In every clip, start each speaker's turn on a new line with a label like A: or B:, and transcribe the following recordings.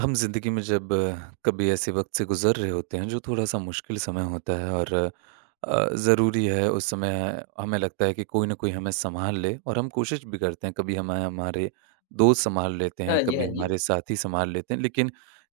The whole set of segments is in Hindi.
A: हम ज़िंदगी में जब कभी ऐसे वक़्त से गुज़र रहे होते हैं, जो थोड़ा-सा मुश्किल समय होता है और ज़रूरी है उस समय हमें लगता है कि कोई न कोई हमें सँभाल ले और हम कोशिश भी करते हैं, कभी हमें हमारे दोस्त सँभाल लेते
B: हाँ
A: हैं,
B: जी,
A: कभी
B: हाँ जी।
A: हमारे साथी सँभाल लेते हैं, लेकिन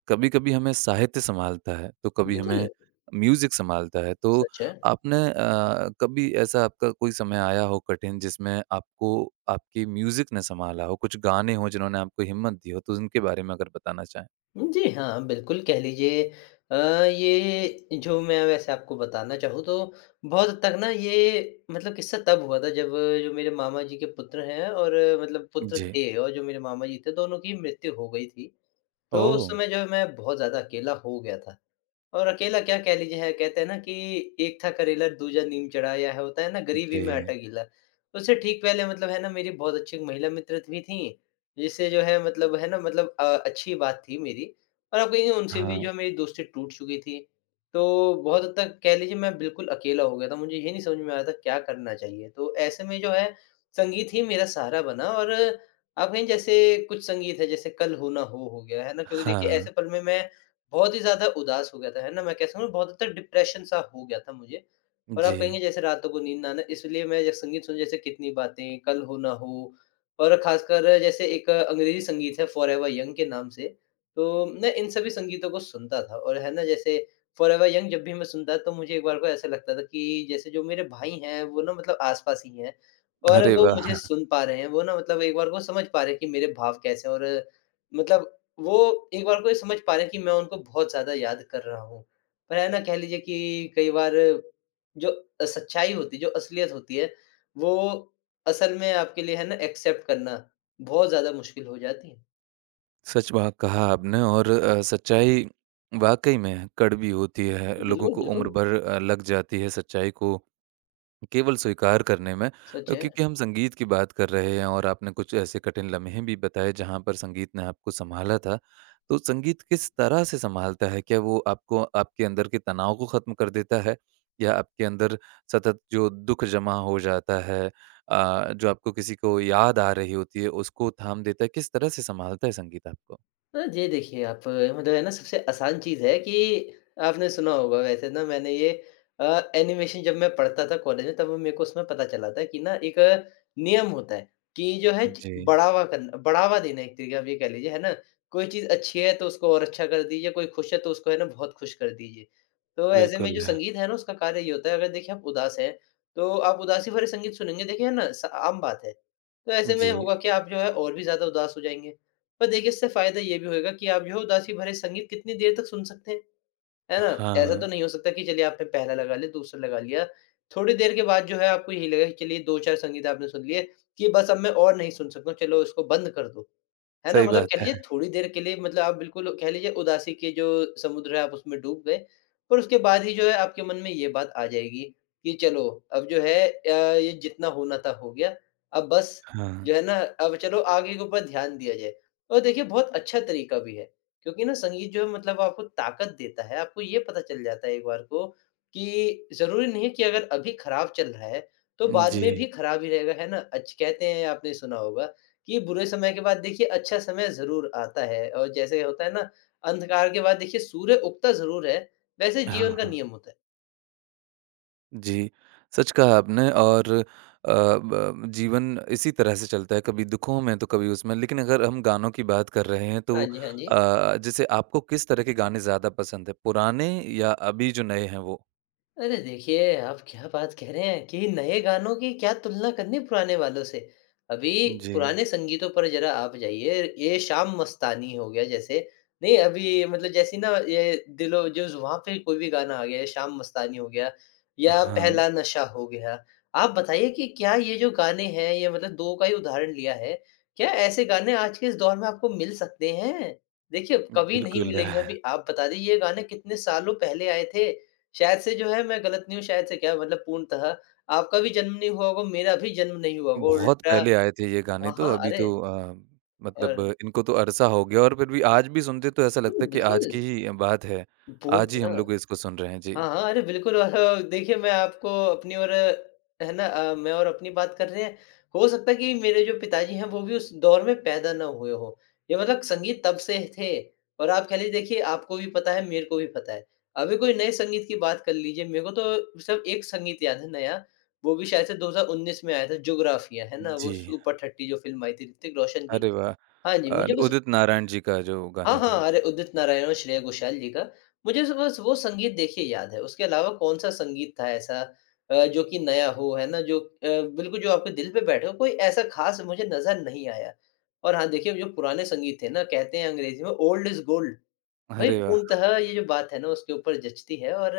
A: कभी-कभी हमें साहित्य सँभालता है, तो कभी
B: बिल्कुल,
A: हमें म्यूज़िक सँभालता है। तो
B: सच है।
A: आपने कभी ऐसा आपका कोई समय आया हो कठिन जिसमें आपको आपकी म्यूज़िक ने सँभाला हो, कुछ गाने हों जिन्होंने आपको हिम्मत दी हो, तो उनके बारे में अगर बताना चाहें?
B: जी हाँ, बिल्कुल कह लीजिए अ, ये जो मैं वैसे आपको बताना चाहूँ तो बहुत हद तक ना ये मतलब किस्सा तब हुआ था जब जो मेरे मामा जी के पुत्र हैं और मतलब पुत्र
A: जी।
B: थे, और जो मेरे मामा जी थे, दोनों की मृत्यु हो गई थी। तो उस
A: ओह!
B: समय जो है मैं बहुत ज़्यादा अकेला हो गया था। और अकेला क्या कह लीजिए है, कहते हैं ना कि एक था करेला दूजा नीम चढ़ा, या है होता है ना गरीबी
A: जी।
B: में आटा गीला। उससे ठीक पहले मतलब है ना मेरी बहुत अच्छी एक महिला मित्र भी थीं, जिससे जो है मतलब है ना मतलब अच्छी बात थी मेरी। और आप कहेंगे उनसे भी जो
A: हाँ,
B: है मेरी दोस्ती टूट चुकी थी। तो बहुत हद तक कह लीजिए मैं बिल्कुल अकेला हो गया था, मुझे ये नहीं समझ में आ रहा था क्या करना चाहिए। तो ऐसे में जो है संगीत ही मेरा सहारा बना, और आप कहें जैसे कुछ संगीत है जैसे कल हो ना हो गया है ना, क्योंकि देखिए
A: हाँ।
B: ऐसे पल में मैं बहुत ही ज़्यादा उदास हो गया था, है ना? मैं कह सकता हूँ बहुत हद तक डिप्रेशन-सा हो गया था मुझे। और
A: जी।
B: आप कहेंगे जैसे रातों को नींद ना आना, इसलिए मैं जब संगीत सुन जैसे कितनी बातें, कल हो ना हो, और ख़ासकर जैसे एक अंग्रेज़ी संगीत है फॉरएवर यंग के नाम से, तो मैं इन सभी संगीतों को सुनता था, और है ना जैसे फॉरएवर यंग जब भी मैं सुनता तो मुझे एक बार को ऐसा लगता था कि जैसे जो मेरे भाई हैं वो ना मतलब आस-पास ही हैं और
A: अरे
B: वो
A: वाह!
B: मुझे सुन पा रहे हैं, वो ना मतलब एक बार को समझ पा रहे हैं कि मेरे भाव कैसे हैं, और मतलब वो एक बार को ये समझ पा रहे हैं कि मैं उनको बहुत ज़्यादा याद कर रहा हूँ। पर है ना कह लीजिए कि कई बार जो सच्चाई होती है, जो असलियत होती है, वो असल में आपके लिए है ना एक्सेप्ट करना बहुत ज़्यादा मुश्किल हो जाती है।
A: सच बात कहा आपने और सच्चाई वाक़ई में कड़वी होती है, लोगों
B: बिल्कुल,
A: को
B: बिल्कुल।
A: उम्र भर लग जाती है सच्चाई को केवल स्वीकार करने में
B: सच है।
A: क्योंकि हम संगीत की बात कर रहे हैं और आपने कुछ ऐसे कठिन लम्हे भी बताए जहाँ पर संगीत ने आपको सँभाला था। तो संगीत किस तरह से सँभालता है? क्या वो आपको आपके अंदर के तनाव को ख़त्म कर देता है? या आपके अंदर सतत जो दुःख जमा हो जाता है, जो आपको किसी को याद आ रही होती है उसको थाम देता है? किस तरह से सँभालता है संगीत आपको?
B: ये देखिए आप मतलब है ना सबसे आसान चीज़ है कि आपने सुना होगा वैसे ना, मैंने ये एनिमेशन जब मैं पढ़ता था कॉलेज में तब मेरे को उसमें पता चला था कि ना एक नियम होता है कि जो है
A: जी,
B: बढ़ावा करना बढ़ावा देना एक तरीके आप ये कह लीजिए है ना, कोई चीज़ अच्छी है तो उसको और अच्छा कर दीजिए, कोई खुश है तो उसको है ना बहुत खुश कर दीजिए। तो ऐसे में जो
A: बिल्कुल है।
B: संगीत है ना उसका कार्य ये होता है, अगर देखिए आप उदास हैं तो आप उदासी भरे संगीत सुनेंगे, देखिए है ना आम बात है। तो ऐसे में
A: जी,
B: होगा कि आप जो है और भी ज्यादा उदास हो जाएंगे। पर देखिए इससे फ़ायदा ये भी होएगा कि आप जो है उदासी भरे संगीत कितनी देर तक सुन सकते हैं, है ना? ऐसा तो
A: हाँ,
B: नहीं हो सकता कि चलिए आपने पहला लगा लिया, दूसरा लगा लिया। थोड़ी देर के बाद जो है आपको यही लगेगा कि चलिए 2-4 संगीत आपने सुन लिए, कि बस अब मैं और नहीं सुन सकता हूँ, चलो इसको बंद कर दो। है ना?
A: सही
B: मतलब
A: बात
B: कह
A: है।
B: लीजिए थोड़ी देर के लिए मतलब आप बिल्कुल कह लीजिए उदासी के जो समुद्र है आप उसमें डूब गए। पर उसके बाद ही जो है आपके मन में ये बात आ जाएगी कि चलो अब जो है ये जितना होना था हो गया। अब बस
A: हाँ,
B: जो है ना अब चलो आगे के ऊपर ध्यान दिया जाए। और देखिए बहुत अच्छा तरीका भी है, क्योंकि ना संगीत जो है मतलब आपको ताकत देता है। आपको ये पता चल जाता है एक बार को कि ज़रूरी नहीं है कि अगर अभी खराब चल रहा है तो बाद
A: जी,
B: में भी खराब ही रहेगा, है ना? अच्छ कहते हैं आपने सुना होगा कि बुरे समय के बाद देखिए अच्छा समय ज़रूर आता है, और जैसे होता है ना, अंधकार के बाद देखिए सूर्य उगता ज़रूर है, वैसे जीवन का
A: हाँ।
B: नियम होता है।
A: जी, सच कहा आपने और अ, ब जीवन इसी तरह से चलता है, कभी दुखों में तो कभी उसमें। लेकिन अगर हम गानों की बात कर रहे हैं तो
B: हाँ जी, हाँ जी।
A: जैसे आपको किस तरह के गाने ज़्यादा पसंद हैं, पुराने या अभी जो नए हैं वो?
B: अरे देखिए, आप क्या बात कह रहे हैं कि नए गानों की क्या तुलना करनी पुराने वालों से। अभी
A: जी,
B: पुराने संगीतों पर ज़रा आप जाइए, ये शाम मस्तानी हो गया जैसे, नहीं अभी मतलब जैसी ना ये दिलो जो वहाँ पे कोई भी गाना आ गया, ये शाम मस्तानी हो गया या
A: हाँ,
B: पहला नशा हो गया। आप बताइए कि क्या ये जो गाने हैं, ये मतलब 2 का ही उदाहरण लिया है, क्या ऐसे गाने आज के इस दौर में आपको मिल सकते हैं? देखिए, कभी नहीं
A: बिल्कुल।
B: मिलेंगे। अभी आप बता दीजिए ये गाने कितने सालों पहले आए थे। शायद से जो है मैं गलत नहीं हूँ, शायद से क्या मतलब पूर्णतः आपका भी जन्म नहीं हुआ होगा, मेरा भी जन्म नहीं हुआ होगा,
A: बहुत
B: उल्टा
A: पहले आए थे ये गाने
B: हाँ,
A: तो
B: हाँ,
A: अभी
B: अरे
A: तो मतलब
B: और
A: इनको तो अरसा हो गया और फिर भी आज भी सुनते तो ऐसा लगता है
B: हुँ,
A: कि
B: बिल्कुल,
A: आज की ही बात है। आज ही हम
B: पूर्णतः।
A: लोग इसको सुन रहे हैं। जी।
B: हाँ, हाँ, अरे बिल्कुल, और देखिए मैं आपको अपनी और है ना मैं और अपनी बात कर रहे हैं। हो सकता है कि मेरे जो पिताजी हैं वो भी उस दौर में पैदा ना हुए हों। ये मतलब संगीत तब से थे, और आप कह लीजिए देखिए आपको भी पता है, मेरे को भी पता है। अभी कोई नए संगीत की बात कर लीजिए, मेरे को तो सिर्फ एक संगीत याद है नया, वो भी शायद से 2019 में आया था जुग्राफिया, है ना? वो
A: जी।
B: सुपर 30 जो फ़िल्म आई थी ऋतिक रोशन की।
A: अरे वाह!
B: हाँ जी, मुझे बस
A: उदित नारायण जी का जो
B: हाँ,
A: गाना था।
B: हाँ। अरे उदित नारायण और श्रेया घोषाल जी का। मुझे स बस वो संगीत देखिए याद है, उसके अलावा कौन-सा संगीत था ऐसा जो कि नया हो, है ना? जो बिल्कुल जो आपके दिल पे बैठे हो, कोई ऐसा ख़ास मुझे नज़र नहीं आया। और हाँ, देखिए जो पुराने संगीत थे ना, कहते हैं अंग्रेज़ी में ओल्ड इज़ गोल्ड। भई
A: अरे वाह!
B: पूर्णतः ये जो बात है ना उसके ऊपर जचती है, और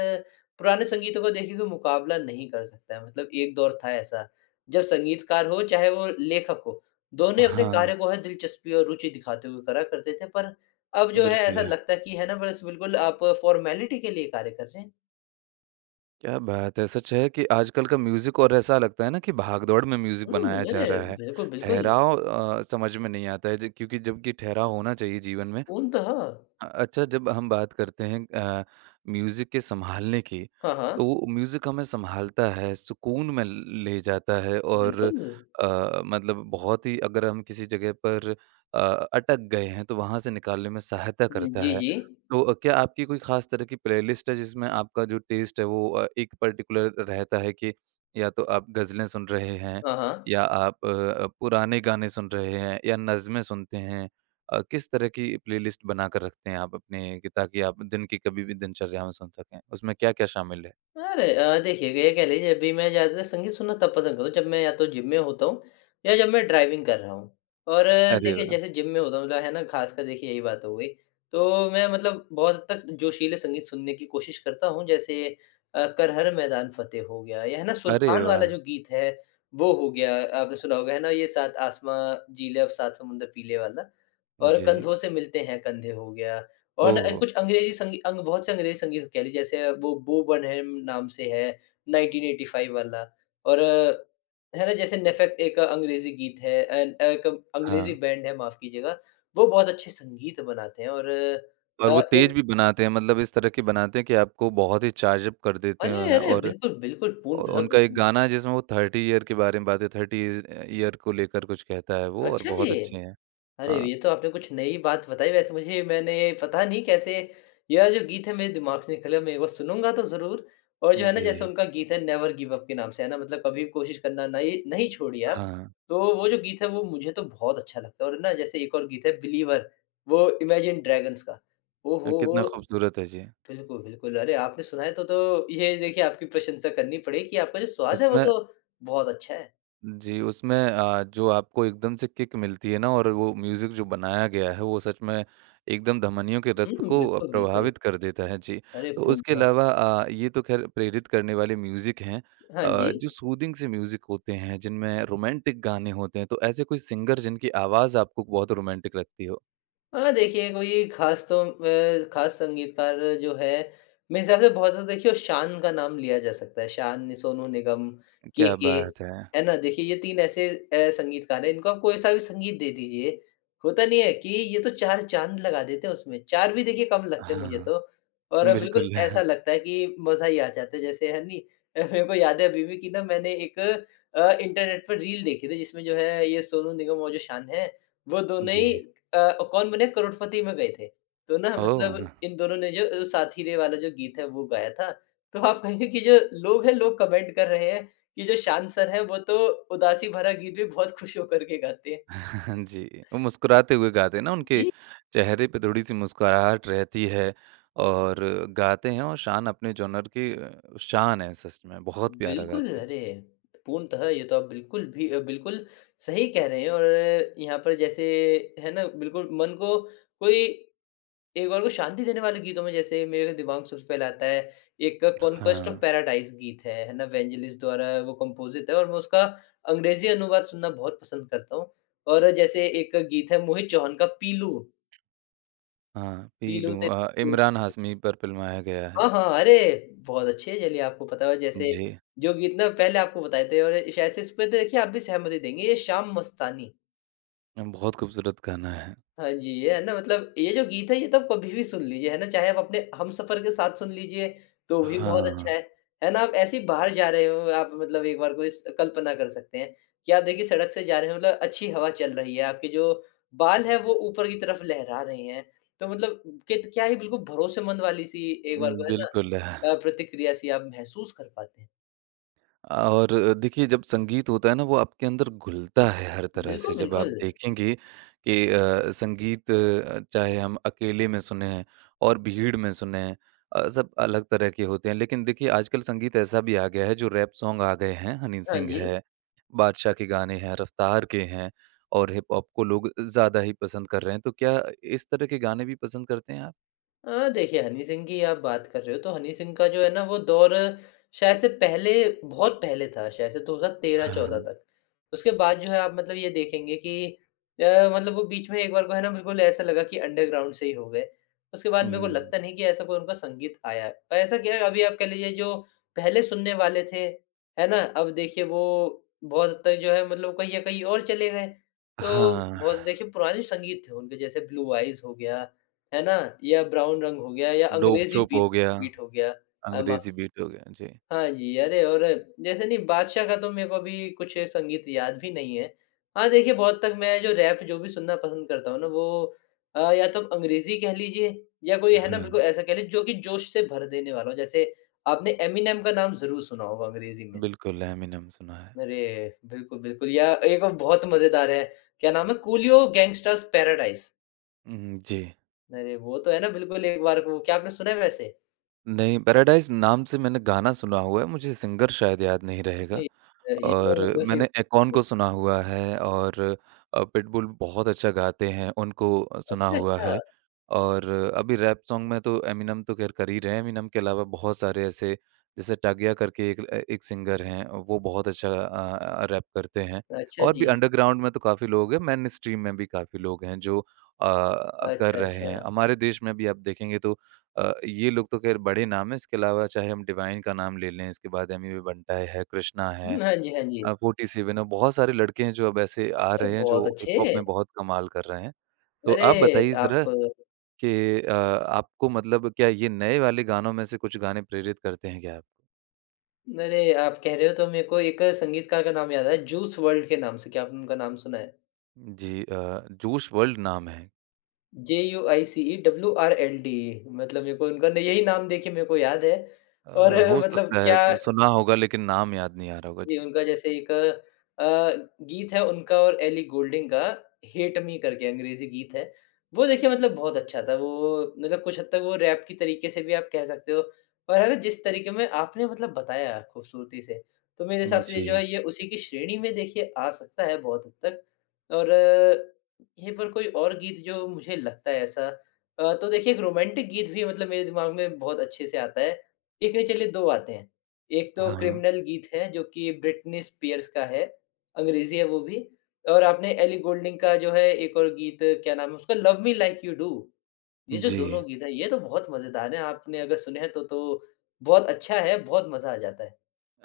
B: पुराने संगीतों का देखिए कोई मुकाबला नहीं कर सकता है। मतलब एक दौर था ऐसा, जब संगीतकार हो चाहे वो लेखक हो, दोनों ही अपने कार्य
A: हाँ,
B: को है दिलचस्पी और रुचि दिखाते हुए करा करते थे। पर अब जो है ऐसा
A: बिल्कुल है।
B: लगता है कि है ना बस बिल्कुल आप फ़ॉर्मेलिटी के लिए कार्य कर रहे हैं।
A: क्या बात है! सच है कि आजकल का म्यूज़िक और ऐसा लगता है ना कि भागदौड़ में म्यूज़िक बनाया
B: हुँ,
A: जा
B: अरे!
A: रहा है।
B: बिल्कुल, बिल्कुल,
A: ठहराव समझ में नहीं आता है ज क्योंकि जबकि ठहराव होना चाहिए जीवन में।
B: पूर्णतः।
A: अच्छा जब हम बात करते हैं, म्यूज़िक के सँभालने की,
B: हाँ,
A: तो
B: हाँ,
A: वो म्यूज़िक हमें सँभालता है, सुकून में ले जाता है और
B: बिल्कुल।
A: मतलब बहुत ही अगर हम किसी जगह पर अ, अटक गए हैं तो वहाँ से निकालने में सहायता
B: हुँ,
A: करता
B: जी,
A: है।
B: जी।
A: तो क्या आपकी कोई ख़ास तरह की प्लेलिस्ट है जिसमें आपका जो टेस्ट है वो एक पर्टिकुलर रहता है कि या तो आप ग़ज़लें सुन रहे हैं
B: हाँ, हाँ।
A: या आप पुराने गाने सुन रहे हैं या नज़्में सुनते हैं, किस तरह की प्लेलिस्ट बनाकर रखते हैं आप अपने कि ताकि आप दिन की कभी भी दिनचर्या में सुन सकें? उसमें क्या-क्या शामिल है?
B: अरे! देखिए ये कह लीजिए अभी मैं ज़्यादातर संगीत सुनना तब पसंद करता हूँ जब मैं या तो जिम में होता हूँ या जब मैं ड्राइविंग कर रहा हूँ। और
A: अरे
B: देखिए
A: वाह!
B: जैसे जिम में होता हूँ मतलब है ना ख़ासकर देखिए यही बात हो गई। तो मैं मतलब बहुत हद तक जोशीले संगीत सुनने की कोशिश करता हूँ जैसे कर हर मैदान फ़तेह हो गया, या है ना
A: अरे
B: सुल्तान वाला
A: वाह!
B: जो गीत है वो हो गया। आपने सुना होगा है ना ये सात आसमाँ जीले अब सात समुंदर पीले वाला, और
A: जी।
B: कंधों से मिलते हैं कंधे हो गया। और ना
A: ओह!
B: कुछ अंग्रेज़ी संगी अंग बहुत से अंग्रेज़ी संगीत कह लीजिए, जैसे वो बो बर्नहेम नाम से है 1985 वाला, और है ना, जैसे नेफेक्स एक अंग्रेज़ी गीत है एंड एक अंग्रेज़ी
A: हाँ।
B: बैंड है, माफ़ कीजिएगा। वो बहुत अच्छे संगीत बनाते हैं और
A: और वो
B: एक
A: तेज़ भी बनाते हैं मतलब इस तरह के बनाते हैं कि आपको बहुत ही चार्ज अप कर देते
B: अरे,
A: हैं
B: अरे!
A: और
B: बिल्कुल, बिल्कुल, पूर्णतः
A: उनका एक
B: बिल्कुल।
A: गाना है जिसमें वो 30 ईयर के बारे में बातें 30 इज़ ईयर को लेकर कुछ कहता है वो और
B: अच्छा जी।
A: बहुत अच्छे हैं।
B: अरे!
A: हाँ।
B: ये तो आपने कुछ नई बात बताई, वैसे मुझे मैंने पता नहीं कैसे यह जो गीत है मेरे दिमाग से निकला, मैं एक बार सुनूँगा तो ज़रूर। और जो है ना
A: जी।
B: जैसे उनका गीत है नेवर गिव अप के नाम से, है ना, मतलब कभी कोशिश करना नहीं नहीं छोड़िए आप।
A: हाँ।
B: तो वो जो गीत है वो मुझे तो बहुत अच्छा लगता है, और ना जैसे एक और गीत है बिलीवर, वो इमेजिन ड्रैगन्स का। ओहो!
A: कितना
B: वो
A: खूबसूरत है। जी।
B: बिल्कुल, बिल्कुल। अरे! आपने सुना है तो ये देखिए आपकी प्रशंसा करनी पड़ेगी कि आपका जो स्वाद है वो
A: उसमें
B: तो बहुत अच्छा है।
A: जी, उसमें जो आपको एकदम से किक मिलती है ना और वो म्यूज़िक जो बनाया गया है, वो सच में एकदम धमनियों के रक्त
B: हुँ,
A: को
B: बिल्कुल, बिल्कुल।
A: प्रभावित कर देता है। जी,
B: अरे!
A: तो उसके
B: पूर्णतः
A: अलावा ये तो ख़ैर प्रेरित करने वाले म्यूज़िक हैं,
B: हाँ जी।
A: जो सूदिंग से म्यूज़िक होते हैं, जिनमें रोमांटिक गाने होते हैं, तो ऐसे कोई सिंगर जिनकी आवाज़ आपको बहुत रोमांटिक लगती हो?
B: हाँ, देखिए कोई ख़ास तो ख़ास संगीतकार जो है, मेरे हिसाब से बहुत ज़्यादा देखिए शान का नाम लिया जा सकता है। शान, सोनू निगम,
A: क्या
B: केके,
A: बात है!
B: है ना? देखिए ये 3 ऐसे संगीतकार हैं, इनको आप कोई-सा भी संगीत दे दीजिए, होता नहीं है कि ये तो 4 चाँद लगा देते हैं उसमें, 4 भी देखिए कम लगते हैं मुझे
A: हाँ,
B: तो। और बिल्कुल
A: बिल्कुल।
B: ऐसा लगता है कि मज़ा ही आ जाता है जैसे है नहीं? मेरे को याद है अभी भी कि ना मैंने एक इंटरनेट पर रील देखी थी जिसमें जो है ये सोनू निगम और जो शान हैं, वो दोनों
A: जी,
B: ही कौन बने करोड़पति में गए थे। तो ना हुँ। मतलब
A: ओह!
B: इन दोनों ने जो साथी रे वाला जो गीत है वो गाया था। तो आप कहेंगे कि जो लोग हैं लोग कमेंट कर रहे हैं कि जो शान सर हैं वो तो उदासी भरा गीत भी बहुत खुश होकर के गाते हैं।
A: हाँ जी, वो मुस्कुराते हुए गाते हैं ना, उनके
B: जी,
A: चेहरे पे थोड़ी-सी मुस्कुराहट रहती है और गाते हैं और शान अपने जॉनर की शान है सच में, बहुत प्यारा
B: बिल्कुल
A: गाते हैं।
B: अरे! पूर्णतः ये तो आप बिल्कुल भी बिल्कुल सही कह रहे हैं और यहाँ पर जैसे है ना बिल्कुल मन को कोई एक बार को शांति देने वाले गीतों में जैसे मेरे दिमाग में सबसे पहले आता है एक कॉन्क्वेस्ट ऑफ
A: हाँ,
B: पैराडाइज गीत है ना? वेंजलिस द्वारा वो कंपोजिट है और मैं उसका अंग्रेज़ी अनुवाद सुनना बहुत पसंद करता हूँ। और जैसे एक गीत है मोहित चौहान का पीलू,
A: हाँ, पी
B: पीलू
A: लूँ
B: तेरे।
A: इमरान हाशमी पर फ़िल्माया गया है।
B: हाँ, हाँ, अरे! बहुत अच्छे है। चलिए आपको पता होगा जैसे
A: जी,
B: जो गीत ना पहले आपको बताए थे और शायद से इस पे तो देखिए आप भी सहमति देंगे, ये शाम मस्तानी।
A: बहुत खूबसूरत गाना है।
B: हाँ जी, ये है ना मतलब ये जो गीत है ये तो आप कभी भी सुन लीजिए, है ना? चाहे आप अपने हमसफ़र के साथ सुन लीजिए, तो भी बहुत अच्छा
A: हाँ,
B: है। है ना? आप ऐसे ही बाहर जा रहे हो, आप मतलब एक बार को इस कल्पना कर सकते हैं कि आप देखिए सड़क से जा रहे हो, मतलब अच्छी हवा चल रही है, आपके जो बाल हैं वो ऊपर की तरफ लहरा रहे हैं। तो मतलब कित क्या ही बिल्कुल भरोसेमंद वाली सी एक बार को है ना,
A: बिल्कुल।
B: प्रतिक्रिया सी आप महसूस कर पाते हैं।
A: और देखिए जब संगीत होता है ना वो आपके अंदर घुलता है हर तरह से
B: बिल्कुल,
A: जब आप
B: बिल्कुल।
A: देखेंगे कि संगीत चाहे हम अकेले में सुने हैं और भीड़ में सुने हैं, सब अलग तरह के होते हैं लेकिन देखिए आजकल संगीत ऐसा भी आ गया है जो रैप सॉन्ग आ गए हैं, हनी
B: हाँ
A: सिंह
B: जी।
A: है, बादशाह के गाने हैं, रफ्तार के हैं और हिप हॉप को लोग ज़्यादा ही पसंद कर रहे हैं, तो क्या इस तरह के गाने भी पसंद करते हैं आप?
B: देखिए हनी सिंह की आप बात कर रहे हो, तो हनी सिंह का जो है ना वो दौर शायद से पहले बहुत पहले था, शायद से 2013-14
A: हाँ।
B: तक। उसके बाद जो है आप मतलब ये देखेंगे कि मतलब वो बीच में एक बार को है ना बिल्कुल ऐसा लगा कि अंडरग्राउंड से ही हो गए। उसके बाद मेरे को
A: हुँ।
B: लगता नहीं कि ऐसा कोई उनका संगीत आया है। और ऐसा क्या है अभी आप कह लीजिए जो पहले सुनने वाले थे, है ना? अब देखिए वो बहुत हद तक जो है मतलब कहीं या कहीं और चले गए। तो
A: हाँ।
B: बहुत देखिए पुराने संगीत थे उनके, जैसे ब्लू आइज़ हो गया, है ना? या ब्राउन रंग हो गया या अंग्रेज़ी
A: डोप-छोप
B: बीट
A: हो गया,
B: बीट हो गया। अ, माफ
A: अंग्रेज़ी बीट हो गया। जी।
B: हाँ जी, अरे और जैसे नहीं बादशाह का तो मेरे को अभी कुछ संगीत याद भी नहीं है। हाँ, देखिए बहुत तक मैं जो रैप जो भी सुनना पसंद करता हूँ ना वो या तो अंग्रेज़ी कह लीजिए या कोई है ना
A: हाँ,
B: बिल्कुल ऐसा कह लीजिए जो कि जोश से भर देने वाला हो। जैसे आपने एमिनेम का नाम ज़रूर सुना होगा अंग्रेज़ी में।
A: बिल्कुल, एमिनेम सुना है।
B: अरे! बिल्कुल, बिल्कुल, या एक और बहुत मज़ेदार है, क्या नाम है? Coolio gangsters paradise.
A: जी।
B: अरे! वो तो है ना बिल्कुल एक बार को, क्या आपने सुना है वैसे?
A: नहीं, पैराडाइज़ नाम से मैंने गाना सुना हुआ है, मुझे सिंगर शायद याद नहीं रहेगा।
B: नहीं, ये ना
A: और
B: मतलब कि
A: मैंने एकोन को
B: वो।
A: सुना हुआ है और पिटबुल बहुत अच्छा गाते हैं, उनको सुना
B: अच्छा,
A: हुआ
B: अच्छा।
A: है। और अभी रैप सॉन्ग में तो एमिनेम तो ख़ैर कर ही रहे हैं, एमिनेम के अलावा बहुत सारे ऐसे जैसे टागिया करके एक सिंगर हैं, वो बहुत अच्छा रैप करते हैं।
B: अच्छा
A: और भी
B: जी।
A: अंडरग्राउंड में तो काफ़ी लोग हैं, मेन स्ट्रीम में भी काफ़ी लोग हैं जो कर
B: अच्छा,
A: रहे हैं।
B: अच्छा।
A: हमारे देश में भी आप देखेंगे तो ये लोग तो ख़ैर बड़े नाम हैं, इसके अलावा चाहे हम डिवाइन का नाम ले लें, इसके बाद एमी वे बंटा है, कृष्णा है।
B: हुँ, हाँ जी, हाँ जी।
A: 47 और बहुत सारे लड़के हैं जो अब ऐसे आ
B: अरे!
A: रहे हैं जो
B: बहुत
A: हिप हॉप
B: अच्छे।
A: में बहुत कमाल कर रहे हैं। तो आप
B: अरे!
A: बताइए
B: आप
A: ज़रा कि आपको मतलब क्या ये नए वाले गानों में से कुछ गाने प्रेरित करते हैं क्या आपको?
B: अरे! आप कह रहे हो तो मेरे को एक संगीतकार का नाम याद आया, जूस वर्ल्ड के नाम से, क्या आपने उनका नाम सुना है?
A: जी, जोश वर्ल्ड नाम है।
B: Juicewrld, मतलब मेरे को उनका न यही नाम देख के मेरे को याद है,
A: अ,
B: और
A: हो
B: मतलब
A: सकता
B: क्या।
A: है सुना होगा लेकिन नाम याद नहीं आ रहा होगा।
B: जी,
A: जी।
B: उनका जैसे एक अ, गीत है उनका और एली गोल्डिंग का "हेट मी" करके अंग्रेज़ी गीत है। वो देखिए मतलब बहुत अच्छा था। वो मतलब कुछ हद तक वो रैप के तरीके से भी आप कह सकते हो और है ना जिस तरीके में आपने मतलब बताया खूबसूरती से, तो मेरे हिसाब से ये
A: जी।
B: जो है ये उसी की श्रेणी में देखिए आ सकता है बहुत हद तक। और यहीं पर कोई और गीत जो मुझे लगता है ऐसा, तो देखिए एक रोमांटिक गीत भी मतलब मेरे दिमाग में बहुत अच्छे से आता है। एक नहीं, चलिए 2 आते हैं। एक तो
A: हाँ, हाँ।
B: क्रिमिनल गीत है जो कि ब्रिटनी स्पीयर्स का है, अंग्रेज़ी है वो भी, और आपने एली गोल्डिंग का जो है एक और गीत, क्या नाम है उसका, love me like you do. ये जो
A: जी।
B: दोनों गीत हैं ये तो बहुत मज़ेदार हैं, आपने अगर सुने हैं तो बहुत अच्छा है, बहुत मज़ा आ जाता है।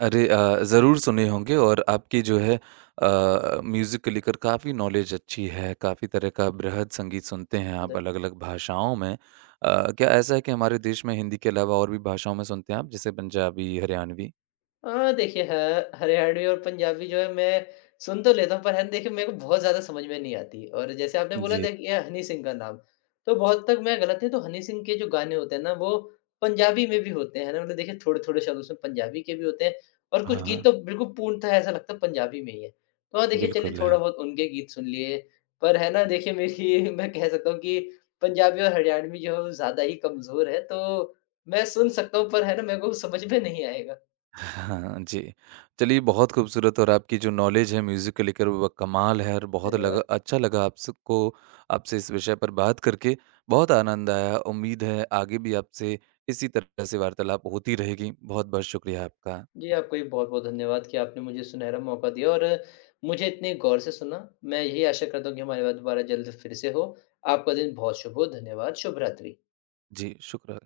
A: अरे, ज़रूर सुने होंगे और आपकी जो है, म्यूज़िक को लेकर काफ़ी नॉलेज अच्छी है, काफ़ी तरह का बृहद संगीत सुनते हैं आप अलग-अलग भाषाओं में। क्या ऐसा है कि हमारे देश में हिंदी के अलावा और भी भाषाओं में सुनते हैं आप जैसे पंजाबी, हरियाणवी?
B: देखिए ह हरियाणवी और पंजाबी जो है मैं सुन तो लेता हूँ पर है ना देखिए मेरे को बहुत ज़्यादा समझ में नहीं आती, और जैसे आपने बोला
A: जी।
B: देखिए हनी सिंह का नाम, तो बहुत तक मैं गलत है तो हनी सिंह के जो गाने होते हैं ना वो पंजाबी में भी होते हैं, है ना? मतलब देखिए थोड़े-थोड़े शब्द उसमें पंजाबी के भी होते हैं और
A: हाँ,
B: कुछ गीत
A: हाँ।
B: तो बिल्कुल पूर्णतः ऐसा लगता है पंजाबी में ही है। तो हाँ, देखिए चलिए
A: बिल्कुल। है।
B: थोड़ा बहुत उनके गीत सुन लिए, पर है ना देखिए मेरी मैं कह सकता हूँ कि पंजाबी और हरियाणवी जो है वो ज़्यादा ही कमज़ोर है, तो मैं सुन सकता हूँ पर है ना मेरे को समझ में नहीं आएगा।
A: हाँ, जी। चलिए बहुत खूबसूरत और आपकी जो नॉलेज है म्यूज़िक को लेकर वो कमाल है और बहुत लगा
B: धन्यवाद।
A: अच्छा लगा आपको, आपसे इस विषय पर बात करके बहुत आनंद आया। उम्मीद है आगे भी आपसे इसी तरह से वार्तालाप होती रहेगी। बहुत-बहुत शुक्रिया आपका।
B: जी, आपका भी बहुत-बहुत धन्यवाद कि आपने मुझे सुनहरा मौका दिया और मुझे इतने गौर से सुना। मैं यही आशा करता हूँ कि हमारी बात दोबारा जल्द फिर से हो। आपका दिन बहुत शुभ हो। धन्यवाद, शुभ रात्रि।
A: जी, शुक्र।